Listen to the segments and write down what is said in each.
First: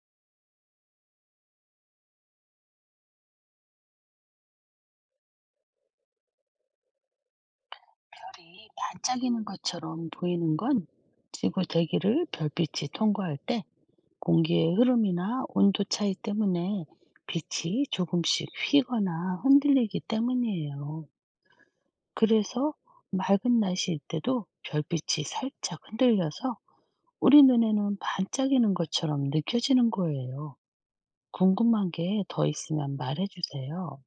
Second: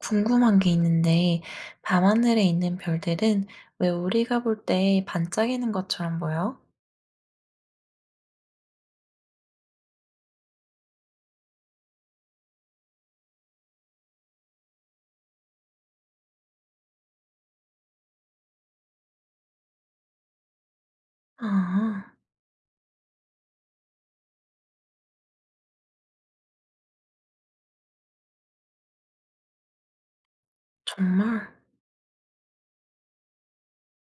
궁금한 게 있는데, 밤하늘에 있는 별들은 왜 우리가 볼 때 반짝이는 것처럼 보여? 별이 반짝이는 것처럼 보이는 건, 지구 대기를 별빛이 통과할 때 공기의 흐름이나 온도 차이 때문에 빛이 조금씩 휘거나 흔들리기 때문이에요. 아, 그래서 맑은 날씨일 때도 별빛이 살짝 흔들려서 우리 눈에는 반짝이는 것처럼 느껴지는 거예요. 정말? 궁금한 게 더 있으면 말해주세요.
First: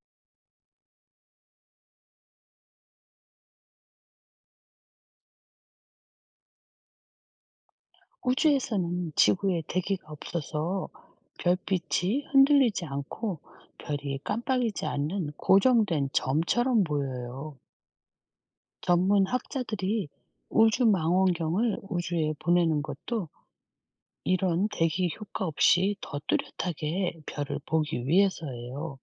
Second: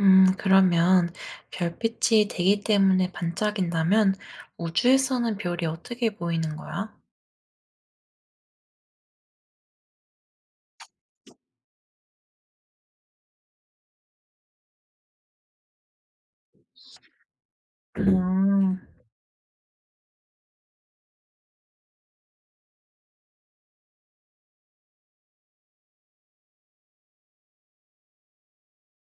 그러면 별빛이 대기 때문에 반짝인다면 우주에서는 별이 어떻게 보이는 거야? 우주에서는 지구에 대기가 없어서 별빛이 흔들리지 않고, 별이 깜빡이지 않는 고정된 점처럼 보여요. 음. 전문 학자들이 우주 망원경을 우주에 보내는 것도, 이런 대기 효과 없이 더 뚜렷하게 별을 보기 위해서예요.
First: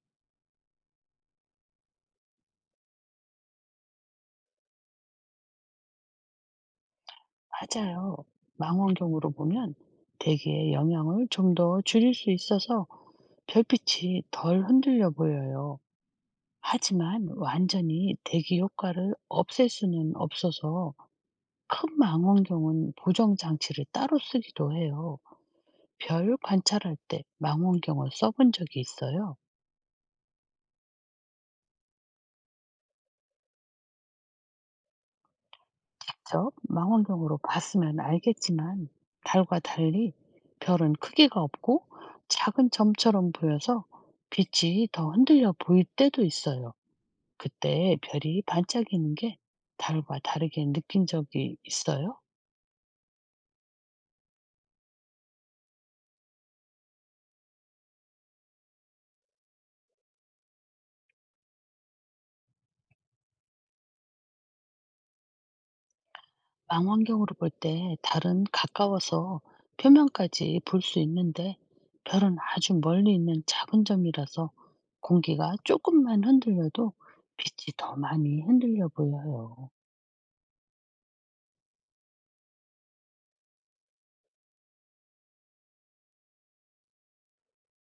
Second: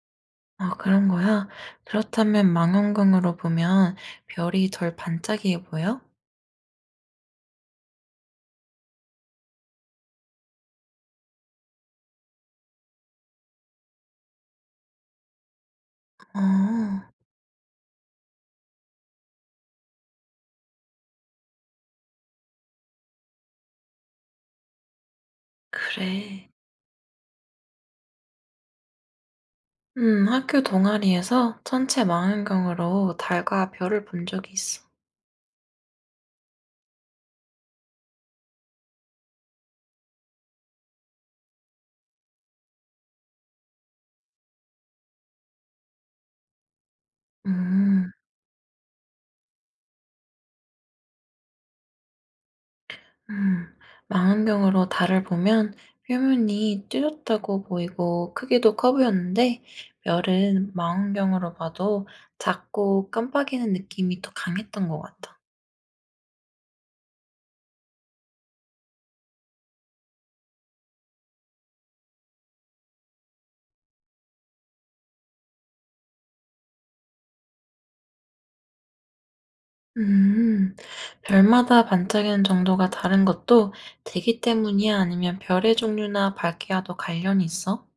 아, 그런 거야? 그렇다면 망원경으로 보면 별이 덜 반짝이게 보여? 맞아요. 망원경으로 보면 대기의 영향을 좀 더 줄일 수 있어서 별빛이 덜 흔들려 보여요. 어, 하지만 완전히 대기 효과를 없앨 수는 없어서, 큰 망원경은 보정 장치를 따로 쓰기도 해요. 별 그래. 관찰할 때 망원경을 써본 적이 있어요? 학교 동아리에서 천체 망원경으로 달과 별을 본 적이 있어. 직접 망원경으로 봤으면 알겠지만, 달과 달리 별은 크기가 없고 작은 점처럼 보여서 빛이 더 흔들려 보일 때도 있어요. 그때 음. 별이 반짝이는 게 달과 다르게 느낀 적이 있어요? 음. 망원경으로 달을 보면 표면이 찢었다고 보이고 크기도 커 보였는데 별은 망원경으로 봐도 작고 깜빡이는 느낌이 더 강했던 것 같아. 망원경으로 볼 때 달은 가까워서 표면까지 볼 수 있는데, 별은 아주 멀리 있는 작은 점이라서 공기가 조금만 흔들려도 빛이 더 많이 흔들려 보여요. 음. 별마다 반짝이는 정도가 다른 것도 대기 때문이야? 아니면 별의 종류나 밝기와도 관련이 있어?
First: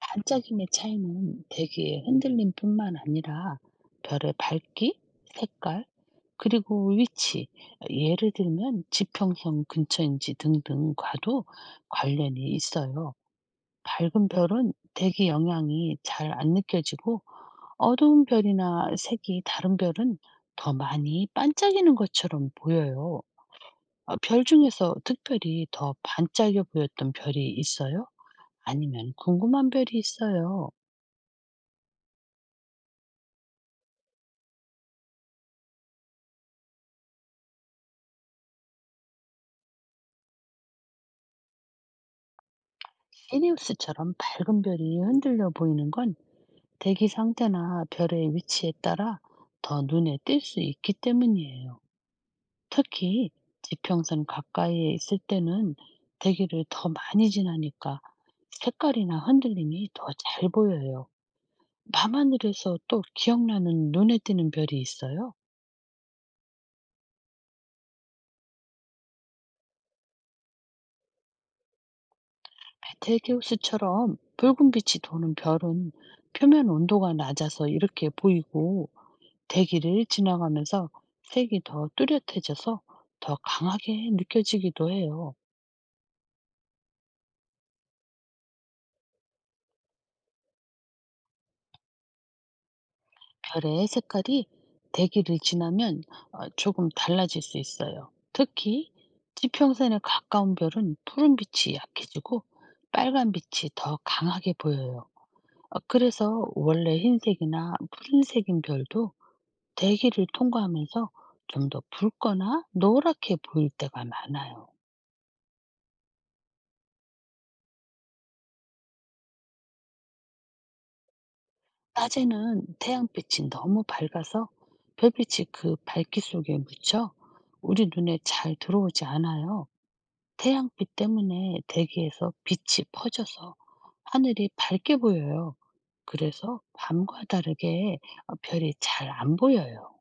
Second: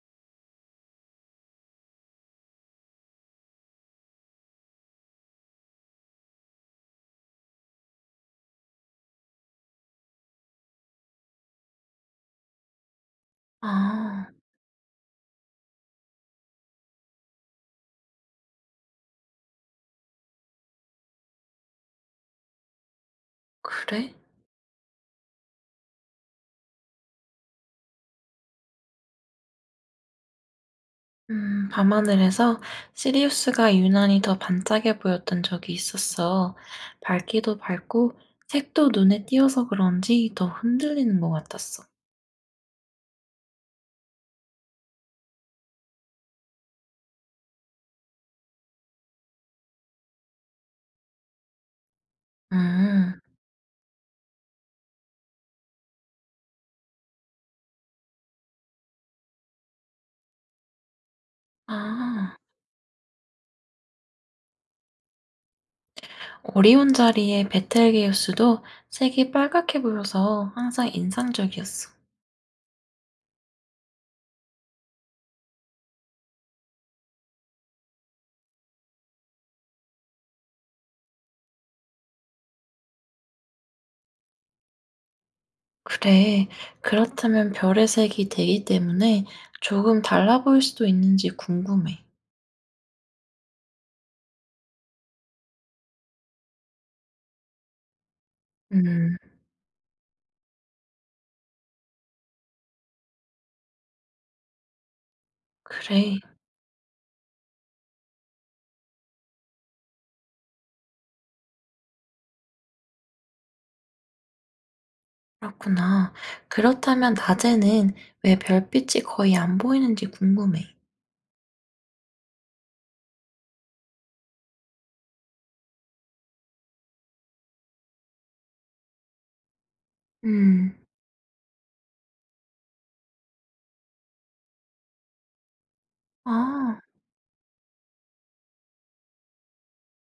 반짝임의 차이는 대기의 흔들림뿐만 아니라 별의 밝기, 색깔, 그리고 위치, 예를 들면 지평선 근처인지 등등 과도 관련이 있어요. 밝은 아, 별은 대기 영향이 잘 안 느껴지고, 어두운 별이나 색이 다른 별은 더 많이 반짝이는 것처럼 보여요. 그래? 아, 별 중에서 특별히 더 반짝여 보였던 별이 있어요? 아니면 궁금한 별이 있어요? 밤하늘에서 시리우스가 유난히 더 반짝여 보였던 적이 있었어. 밝기도 밝고 색도 눈에 띄어서 그런지 더 흔들리는 것 같았어. 시리우스처럼 밝은 별이 흔들려 보이는 건, 대기 상태나 별의 위치에 따라 더 눈에 띌 수 있기 때문이에요. 음. 특히 지평선 가까이에 있을 때는 대기를 더 많이 지나니까 색깔이나 흔들림이 더 잘 보여요. 아, 밤하늘에서 또 기억나는 눈에 띄는 별이 있어요? 오리온 자리의 베텔게우스도 색이 빨갛게 보여서 항상 인상적이었어. 베텔게우스처럼 붉은 빛이 도는 별은 표면 온도가 낮아서 이렇게 보이고, 대기를 지나가면서 색이 더 뚜렷해져서 더 강하게 느껴지기도 해요. 그래, 그렇다면 별의 색이 되기 때문에 조금 달라 보일 수도 있는지 궁금해. 별의 색깔이 대기를 지나면 조금 달라질 수 있어요. 특히 음. 지평선에 가까운 별은 푸른 빛이 약해지고 빨간 빛이 더 강하게 보여요. 어, 그래. 그래서 원래 흰색이나 푸른색인 별도 대기를 통과하면서 좀 더 붉거나 노랗게 보일 때가 많아요. 그렇구나. 그렇다면 낮에는 왜 별빛이 거의 안 보이는지 궁금해. 낮에는 태양빛이 너무 밝아서 별빛이 그 밝기 속에 묻혀 우리 눈에 잘 들어오지 않아요. 음. 태양빛 때문에 대기에서 빛이 퍼져서 하늘이 밝게 보여요. 그래서 아. 밤과 다르게 별이 잘 안 보여요.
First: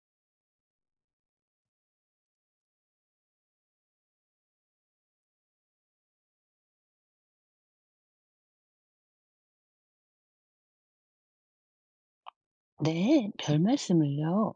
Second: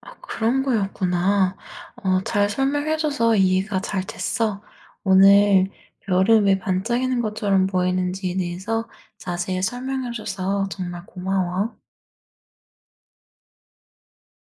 아, 그런 거였구나. 어, 잘 설명해줘서 이해가 잘 됐어. 오늘 별은 왜 반짝이는 것처럼 보이는지에 대해서 자세히 설명해줘서 정말 고마워. 네, 별 말씀을요.